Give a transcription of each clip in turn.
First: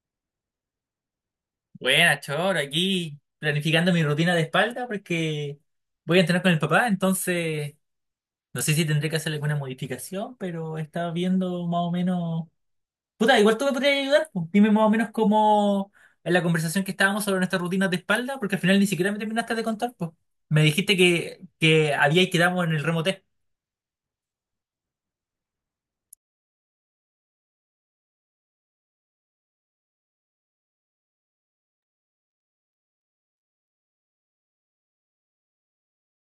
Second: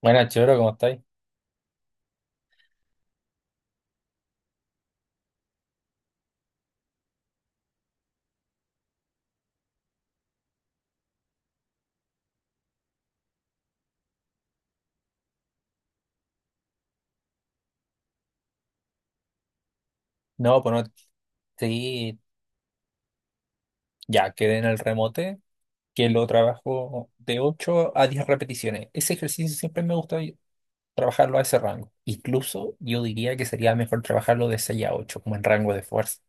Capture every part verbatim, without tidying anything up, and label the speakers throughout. Speaker 1: Buenas, Choro, ¿cómo estáis?
Speaker 2: Buena, Choro, aquí planificando mi rutina de espalda porque voy a entrenar con el papá, entonces no sé si tendré que hacer alguna modificación, pero estaba viendo más o menos. Puta, igual tú me podrías ayudar, pues. Dime más o menos cómo en la conversación que estábamos sobre nuestras rutinas de espalda, porque al final ni siquiera me terminaste de contar, pues.
Speaker 1: No,
Speaker 2: Me
Speaker 1: pues no,
Speaker 2: dijiste que, que
Speaker 1: sí,
Speaker 2: había y quedamos en el remote,
Speaker 1: ya quedé en el remote, que lo trabajo de ocho a diez repeticiones. Ese ejercicio siempre me gusta y- trabajarlo a ese rango. Incluso yo diría que sería mejor trabajarlo de seis a ocho como en rango de fuerza.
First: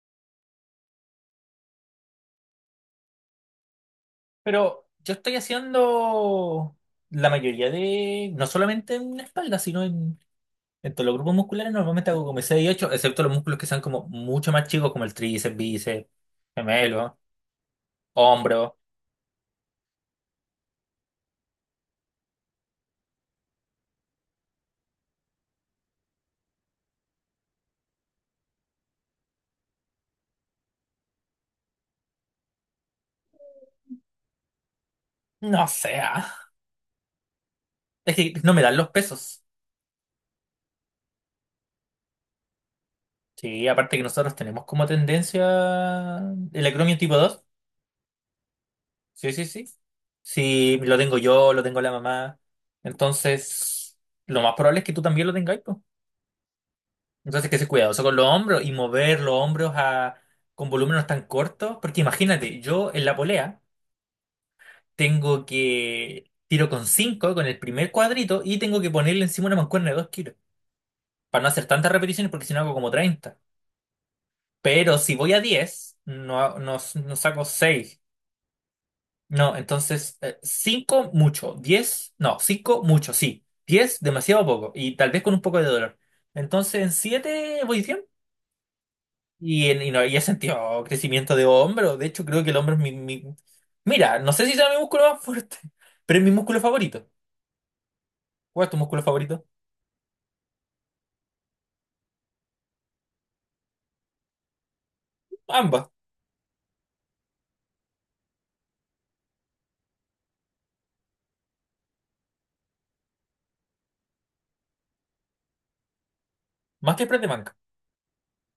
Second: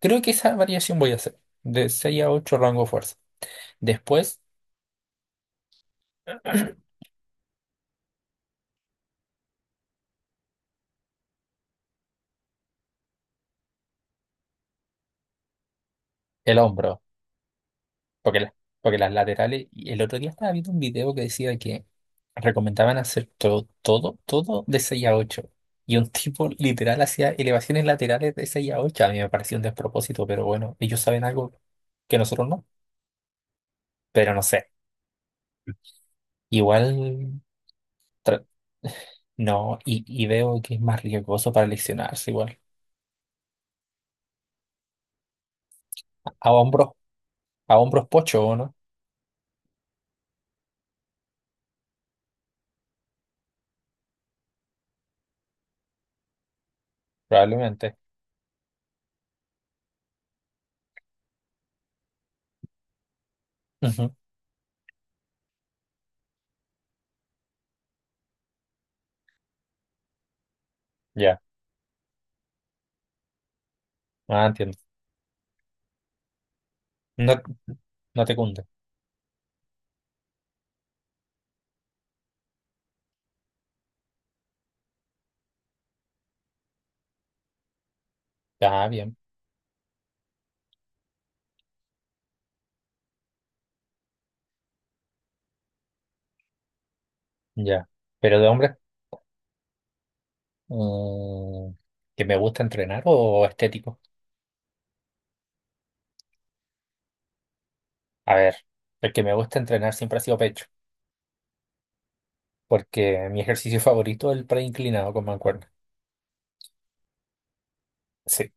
Speaker 1: Creo que esa variación voy a hacer, de seis a ocho rango de fuerza. Después,
Speaker 2: pero yo estoy haciendo la mayoría de, no solamente en espalda, sino en... Entonces, los grupos musculares normalmente hago como seis y ocho, excepto los músculos que sean como mucho más chicos, como el tríceps, bíceps,
Speaker 1: el hombro.
Speaker 2: gemelo,
Speaker 1: Porque, la-
Speaker 2: hombro.
Speaker 1: Porque las laterales, y el otro día estaba viendo un video que decía que recomendaban hacer todo, todo, todo de seis a ocho. Y un tipo literal hacía elevaciones laterales de seis a ocho. A mí me pareció un despropósito, pero bueno, ellos saben algo que nosotros no. Pero no sé.
Speaker 2: No sé. Ah.
Speaker 1: Igual
Speaker 2: Es que
Speaker 1: tra-
Speaker 2: no me dan los pesos.
Speaker 1: no, y, y veo que es más riesgoso para leccionarse igual.
Speaker 2: Sí, aparte que nosotros tenemos como tendencia
Speaker 1: A
Speaker 2: el
Speaker 1: hombros,
Speaker 2: acromio tipo dos.
Speaker 1: a hombros pocho, ¿o no?
Speaker 2: Sí, sí, sí. Sí, lo tengo yo, lo tengo la mamá. Entonces, lo más probable es que tú también lo tengas, pues. Entonces, que ser
Speaker 1: Probablemente.
Speaker 2: cuidadoso con los hombros y mover los hombros a, con volúmenes tan cortos. Porque imagínate, yo en la polea
Speaker 1: Ujú.
Speaker 2: tengo que tiro con cinco con el primer cuadrito y tengo que ponerle encima una mancuerna de dos kilos
Speaker 1: Ya.
Speaker 2: para no hacer tantas repeticiones porque si no hago como treinta.
Speaker 1: Ah, entiendo.
Speaker 2: Pero si voy a diez no, no, no
Speaker 1: No,
Speaker 2: saco seis.
Speaker 1: no te cunde.
Speaker 2: No, entonces eh, cinco mucho, diez no, cinco mucho, sí. Diez demasiado poco y tal vez con un poco de dolor. Entonces en siete voy bien
Speaker 1: Ya, bien.
Speaker 2: y, en- y, no, y he sentido crecimiento de hombro. De hecho creo que el hombro es mi... mi- Mira, no sé si sea mi músculo más fuerte, pero es mi músculo favorito.
Speaker 1: Ya. Pero de
Speaker 2: ¿Cuál es
Speaker 1: hombres.
Speaker 2: tu músculo favorito?
Speaker 1: Mm, ¿que me gusta entrenar o estético?
Speaker 2: Ambas,
Speaker 1: A ver, el que me gusta entrenar siempre ha sido pecho, porque mi ejercicio favorito es el pre inclinado con mancuerna.
Speaker 2: más que Spray de banca.
Speaker 1: Sí.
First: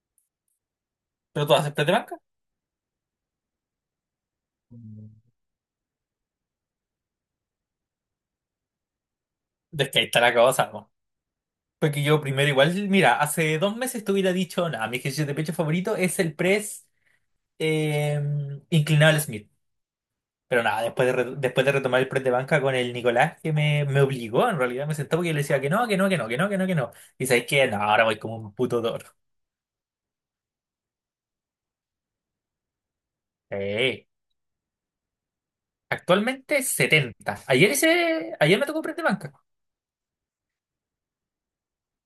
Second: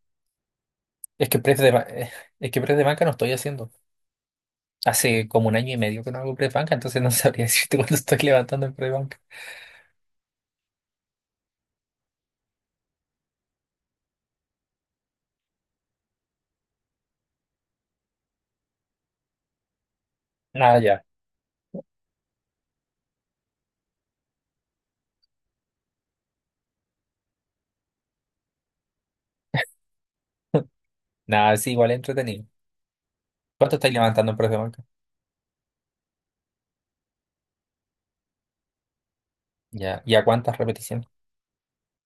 Speaker 1: Es que
Speaker 2: ¿Pero tú
Speaker 1: press de,
Speaker 2: haces Spray
Speaker 1: ba-
Speaker 2: de
Speaker 1: eh,
Speaker 2: banca?
Speaker 1: es que press de banca no estoy haciendo.
Speaker 2: Mm.
Speaker 1: Hace como un año y medio que no hago press banca, entonces no sabría decirte cuánto estoy levantando en press banca.
Speaker 2: Es que ahí está la cosa, ¿no? Porque yo primero igual, mira, hace dos meses te hubiera dicho, nada, mi ejercicio de pecho favorito es el press eh, inclinado al Smith. Pero
Speaker 1: Nada,
Speaker 2: nada,
Speaker 1: ya.
Speaker 2: después de, re- después de retomar el press de banca con el Nicolás, que me, me obligó, en realidad me sentó porque yo le decía que no, que no, que no, que no, que no, que no. Y sabéis que no, ahora voy como un puto toro.
Speaker 1: Nada, sí, igual es entretenido. ¿Cuánto estáis
Speaker 2: Eh,
Speaker 1: levantando en press de banca?
Speaker 2: Actualmente setenta. Ayer, hice, ayer me tocó press de banca.
Speaker 1: Ya. ¿Y a cuántas repeticiones?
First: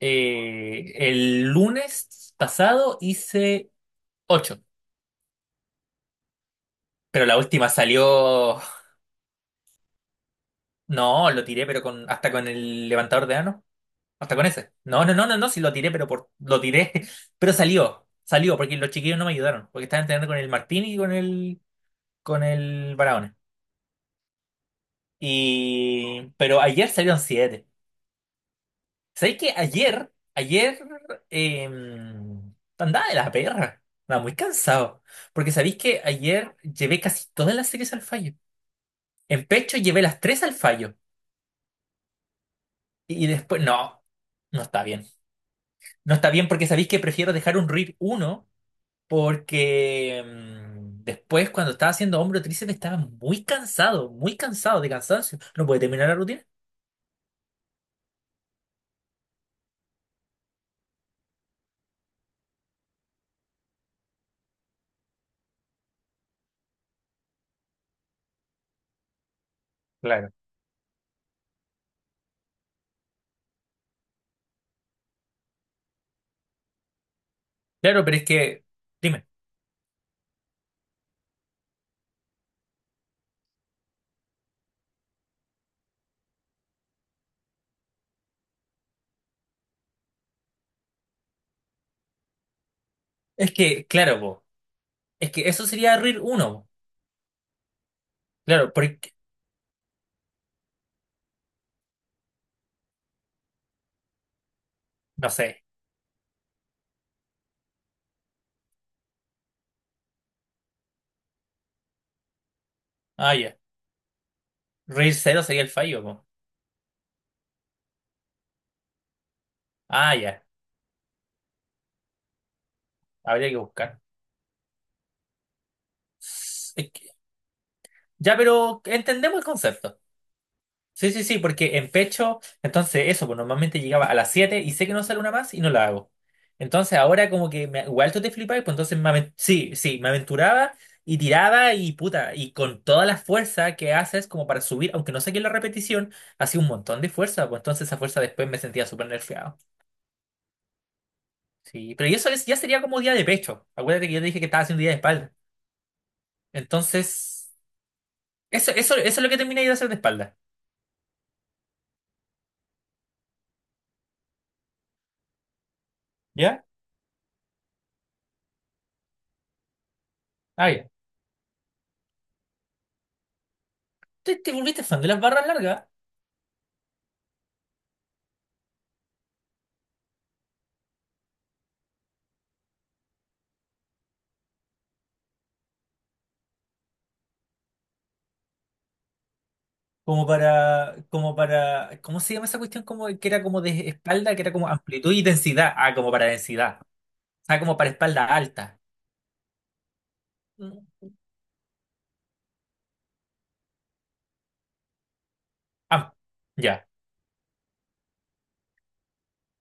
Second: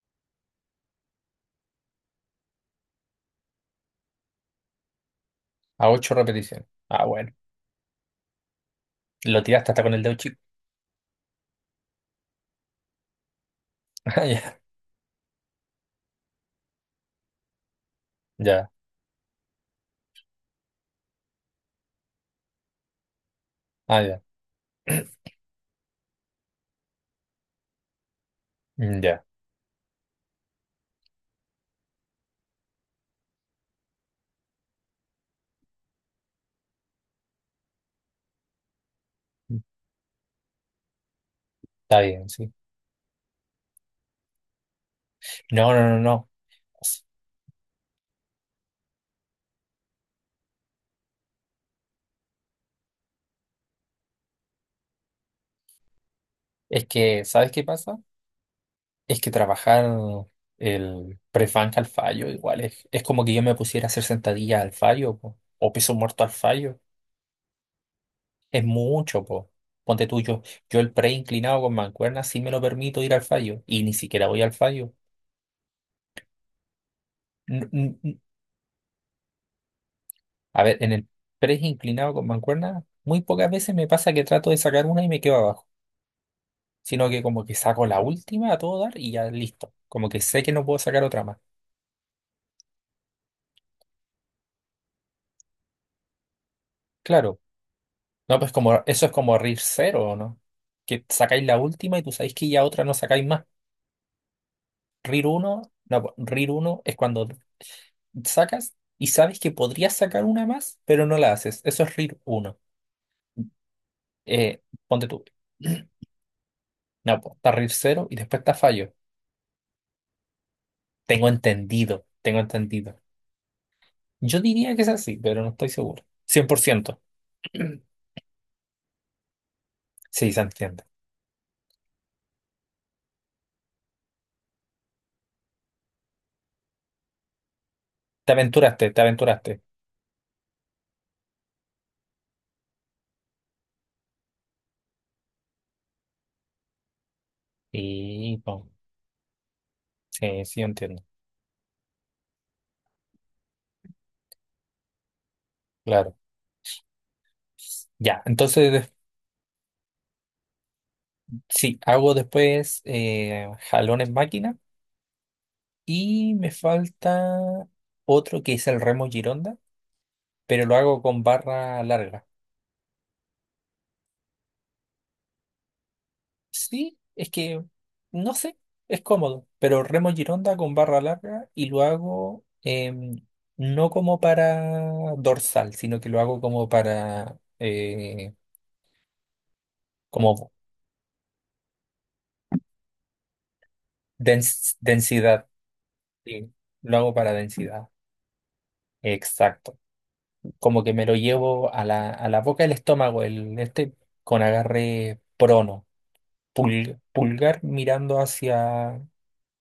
Speaker 2: Eh, el lunes pasado hice ocho.
Speaker 1: A ocho repeticiones. Ah,
Speaker 2: Pero
Speaker 1: bueno.
Speaker 2: la última salió.
Speaker 1: Lo tiraste hasta con el dedo chico.
Speaker 2: No, lo tiré, pero con hasta con el levantador de ano.
Speaker 1: Ah,
Speaker 2: Hasta con
Speaker 1: ya.
Speaker 2: ese. No, no, no, no, no, sí lo tiré, pero por lo tiré. Pero salió. Salió,
Speaker 1: Ya.
Speaker 2: porque los chiquillos no me ayudaron. Porque estaban entrenando con el Martín y con el. con el Barahona.
Speaker 1: Ah, ya.
Speaker 2: Y. Pero ayer salieron siete.
Speaker 1: Mm, ya.
Speaker 2: ¿Sabéis que ayer? Ayer, eh, andaba de la perra. Andaba muy cansado. Porque sabéis que ayer llevé casi todas las series al fallo. En pecho llevé las tres al fallo.
Speaker 1: Está bien, sí.
Speaker 2: Y después, no, no está bien.
Speaker 1: No, no, no,
Speaker 2: No
Speaker 1: no.
Speaker 2: está bien porque sabéis que prefiero dejar un R I R uno porque mm, después cuando estaba haciendo hombro tríceps estaba muy cansado, muy cansado de cansancio. No puede terminar la rutina.
Speaker 1: Es que, ¿sabes qué pasa? Es que trabajar el press banca al fallo igual es, es como que yo me pusiera a hacer sentadillas al fallo po, o peso muerto al fallo. Es mucho, po. Ponte tú,
Speaker 2: Claro.
Speaker 1: yo, yo el pre inclinado con mancuerna sí me lo permito ir al fallo y ni siquiera voy al fallo. N- n-
Speaker 2: Claro, pero
Speaker 1: n-
Speaker 2: es que, dime,
Speaker 1: A ver, en el pre inclinado con mancuerna muy pocas veces me pasa que trato de sacar una y me quedo abajo, sino que como que saco la última a todo dar y ya listo. Como que sé que no puedo sacar otra más.
Speaker 2: es que, claro, po, es que eso sería R I R uno, po.
Speaker 1: Claro. No, pues
Speaker 2: Claro,
Speaker 1: como eso es
Speaker 2: porque,
Speaker 1: como R I R cero, ¿o no? Que sacáis la última y tú sabéis que ya otra no sacáis más. R I R
Speaker 2: no
Speaker 1: uno
Speaker 2: sé,
Speaker 1: no, po, R I R uno es cuando sacas y sabes que podrías sacar una más, pero no la haces. Eso es R I R uno.
Speaker 2: ah, ya,
Speaker 1: Eh, ponte
Speaker 2: R I R
Speaker 1: tú.
Speaker 2: cero sería el fallo, po.
Speaker 1: No, pues está R I R cero y después está fallo.
Speaker 2: Ah, ya,
Speaker 1: Tengo entendido, tengo entendido.
Speaker 2: habría que buscar.
Speaker 1: Yo diría que es así, pero no estoy seguro. cien por
Speaker 2: Es
Speaker 1: ciento
Speaker 2: que- ya, pero entendemos el concepto.
Speaker 1: Sí, se entiende.
Speaker 2: Sí, sí, sí, porque en pecho, entonces eso, pues normalmente llegaba a las siete y sé que no sale una más y no la hago. Entonces ahora como que me- igual tú
Speaker 1: Te
Speaker 2: te flipáis, pues
Speaker 1: aventuraste,
Speaker 2: entonces
Speaker 1: te
Speaker 2: me aven-
Speaker 1: aventuraste.
Speaker 2: sí, sí, me aventuraba y tiraba y puta, y con toda la fuerza que haces como para subir, aunque no saqué la repetición, hacía un montón de fuerza, pues entonces esa fuerza
Speaker 1: Y,
Speaker 2: después me
Speaker 1: po,
Speaker 2: sentía súper nerfeado.
Speaker 1: sí, sí, yo entiendo.
Speaker 2: Sí, pero y eso es- ya sería como día de pecho. Acuérdate que yo te dije que estaba haciendo día de espalda.
Speaker 1: Claro.
Speaker 2: Entonces,
Speaker 1: Ya,
Speaker 2: eso,
Speaker 1: entonces
Speaker 2: eso, eso es lo que terminé de hacer de espalda.
Speaker 1: sí, hago después eh, jalón en máquina y me
Speaker 2: ¿Ya?
Speaker 1: falta otro que es el remo Gironda, pero
Speaker 2: Ah,
Speaker 1: lo
Speaker 2: ya.
Speaker 1: hago con barra larga.
Speaker 2: ¿Te, te volviste fan de las barras largas?
Speaker 1: Sí, es que no sé, es cómodo, pero remo Gironda con barra larga y lo hago em, no como para dorsal, sino que lo hago como para eh,
Speaker 2: Como
Speaker 1: como
Speaker 2: para, como para, ¿cómo se llama esa cuestión? Como que era como de espalda, que era como
Speaker 1: dens-
Speaker 2: amplitud y
Speaker 1: densidad.
Speaker 2: densidad. Ah, como para
Speaker 1: Sí,
Speaker 2: densidad.
Speaker 1: lo hago para
Speaker 2: Ah, como
Speaker 1: densidad.
Speaker 2: para espalda alta.
Speaker 1: Exacto. Como
Speaker 2: Mm.
Speaker 1: que me lo llevo a la, a la boca del estómago, el este, con agarre prono,
Speaker 2: Ah, ya.
Speaker 1: pul- pulgar mirando hacia,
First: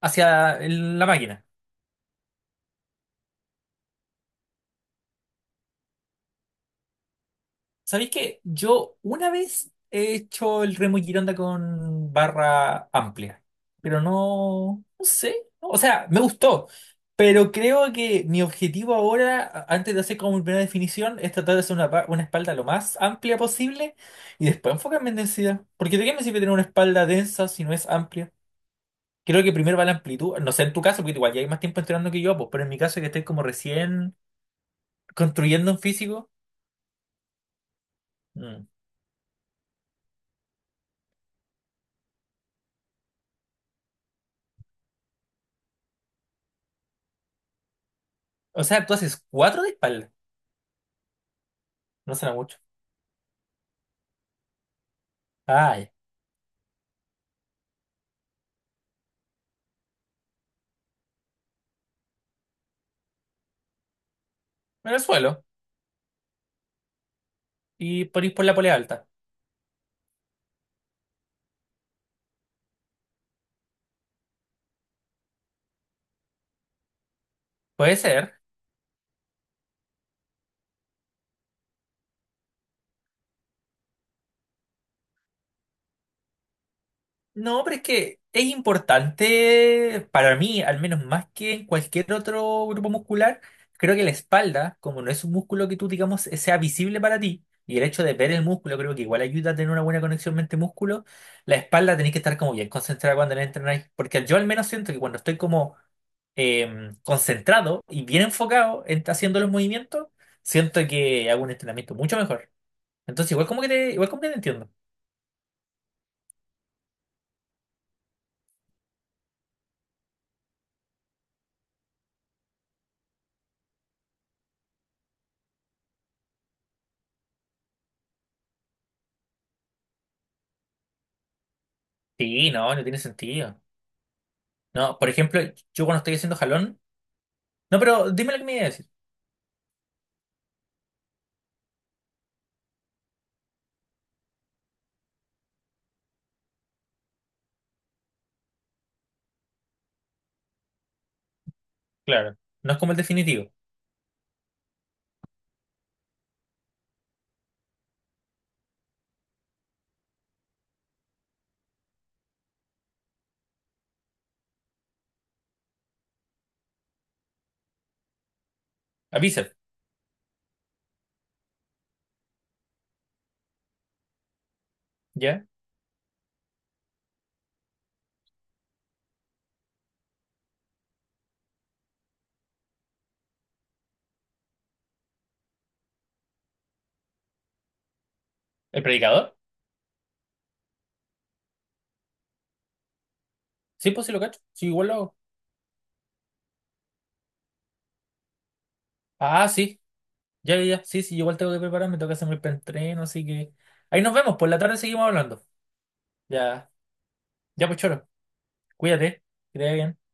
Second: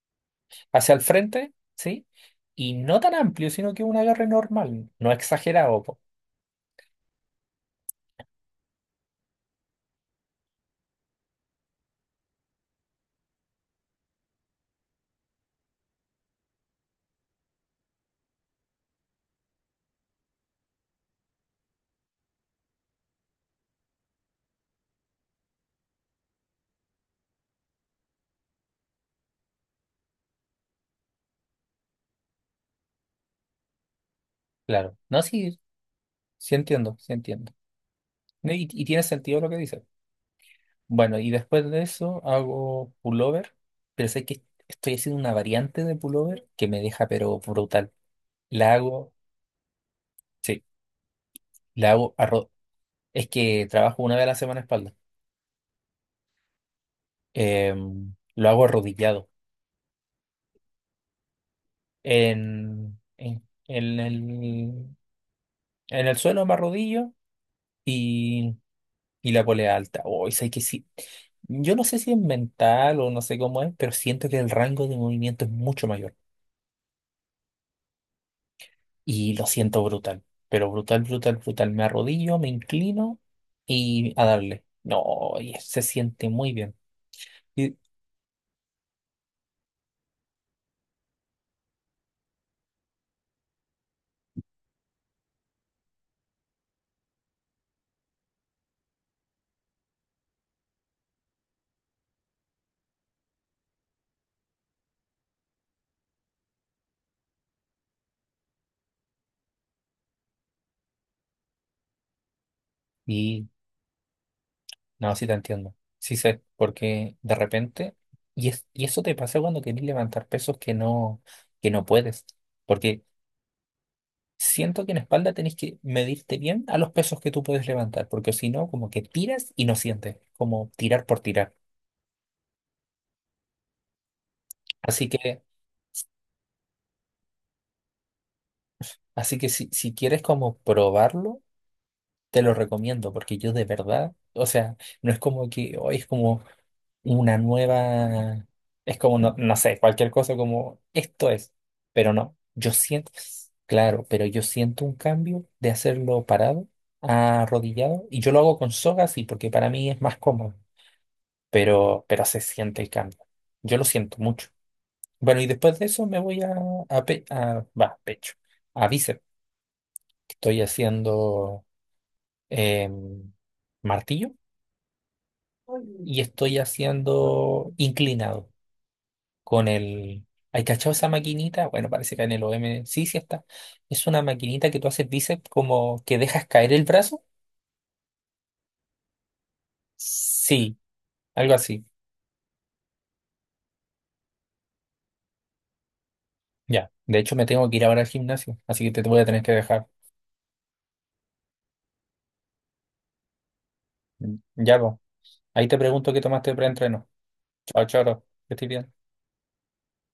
Speaker 2: Hacia
Speaker 1: hacia
Speaker 2: el-
Speaker 1: el
Speaker 2: la máquina.
Speaker 1: frente, ¿sí? Y no tan amplio, sino que un agarre normal, no exagerado, po.
Speaker 2: ¿Sabéis que yo una vez he hecho el remo y Gironda con barra amplia? Pero no, no sé. ¿No? O sea, me gustó. Pero creo que mi objetivo ahora, a- antes de hacer como mi primera definición, es tratar de hacer una, pa- una espalda lo más amplia posible y después enfocarme en densidad. Porque ¿de qué me sirve tener una espalda densa si no es amplia? Creo que primero va la amplitud. No sé en tu caso, porque igual ya hay más tiempo entrenando que yo, pues, pero en mi caso que estoy como recién
Speaker 1: Claro. No, sí,
Speaker 2: construyendo un físico.
Speaker 1: sí entiendo, sí entiendo. Ne-
Speaker 2: Mm.
Speaker 1: Y, y tiene sentido lo que dice. Bueno, y después de eso hago pullover, pero sé que estoy haciendo una variante de pullover que me deja pero brutal.
Speaker 2: O
Speaker 1: La
Speaker 2: sea, tú
Speaker 1: hago,
Speaker 2: haces cuatro de espalda.
Speaker 1: sí, la hago
Speaker 2: No será
Speaker 1: arro-
Speaker 2: mucho.
Speaker 1: es que trabajo una vez a la semana espalda.
Speaker 2: Ay,
Speaker 1: em, lo hago arrodillado. En, en, en el,
Speaker 2: Venezuela.
Speaker 1: en el suelo me arrodillo
Speaker 2: Y por ir por la
Speaker 1: y,
Speaker 2: polea alta.
Speaker 1: y la polea alta. Oh, y sé que sí. Yo no sé si es mental o no sé cómo es, pero siento que el rango de movimiento es mucho mayor.
Speaker 2: Puede ser.
Speaker 1: Y lo siento brutal. Pero brutal, brutal, brutal. Me arrodillo, me inclino y a darle. No, y se siente muy bien.
Speaker 2: No, pero es que es importante para mí, al menos más que en cualquier otro grupo muscular. Creo que la espalda, como no es un músculo que tú, digamos, eh, sea visible para ti, y el hecho de ver el músculo creo que igual ayuda a tener una buena conexión mente-músculo, la espalda tenéis que estar como bien concentrada cuando la entrenáis. Porque yo al menos siento que cuando estoy como em, concentrado y bien enfocado en haciendo los movimientos, siento que hago un entrenamiento mucho mejor. Entonces, igual
Speaker 1: Y,
Speaker 2: como que te, igual como que te entiendo.
Speaker 1: no, sí te entiendo. Sí sé, porque de repente, y, es, y eso te pasa cuando querés levantar pesos que no, que no puedes, porque siento que en espalda tenés que medirte bien a los pesos que tú puedes levantar, porque si no, como que tiras y no sientes, como tirar por tirar.
Speaker 2: Sí, no, no tiene sentido. No,
Speaker 1: Así
Speaker 2: por ejemplo,
Speaker 1: que,
Speaker 2: yo cuando estoy haciendo jalón. No, pero dime lo que me iba a decir.
Speaker 1: así que si, si quieres como probarlo, te lo recomiendo, porque yo de verdad, o sea, no es como que hoy es como una nueva, es como, no, no sé, cualquier cosa como esto es, pero no,
Speaker 2: Claro.
Speaker 1: yo
Speaker 2: No es como el
Speaker 1: siento,
Speaker 2: definitivo.
Speaker 1: claro, pero yo siento un cambio de hacerlo parado, arrodillado, y yo lo hago con soga, sí, porque para mí es más cómodo, pero, pero se siente el cambio, yo lo siento mucho. Bueno, y después de eso me voy a, a, pe- a- va, pecho, a
Speaker 2: A
Speaker 1: bíceps,
Speaker 2: bíceps,
Speaker 1: estoy haciendo em, martillo
Speaker 2: ¿ya?
Speaker 1: y estoy haciendo inclinado con el... ¿Hay cachado esa maquinita? Bueno, parece que en el O M sí, sí está. Es una maquinita que tú haces bíceps como que dejas caer el brazo.
Speaker 2: ¿El predicador?
Speaker 1: Sí, algo así.
Speaker 2: Sí, pues sí lo cacho. Sí, igual lo hago.
Speaker 1: Ya. De hecho, me tengo que ir ahora al gimnasio, así que te voy a tener
Speaker 2: Ah,
Speaker 1: que
Speaker 2: sí.
Speaker 1: dejar.
Speaker 2: Ya, ya, ya. Sí, sí, igual tengo que prepararme, tengo que hacer mi preentreno, así que. Ahí nos vemos, por la tarde
Speaker 1: Ya, po.
Speaker 2: seguimos hablando.
Speaker 1: Ahí te pregunto qué tomaste de
Speaker 2: Ya,
Speaker 1: preentreno.
Speaker 2: ya, pues,
Speaker 1: Chao,
Speaker 2: Choro.
Speaker 1: choro. Que estés bien.
Speaker 2: Cuídate. Que te vaya bien.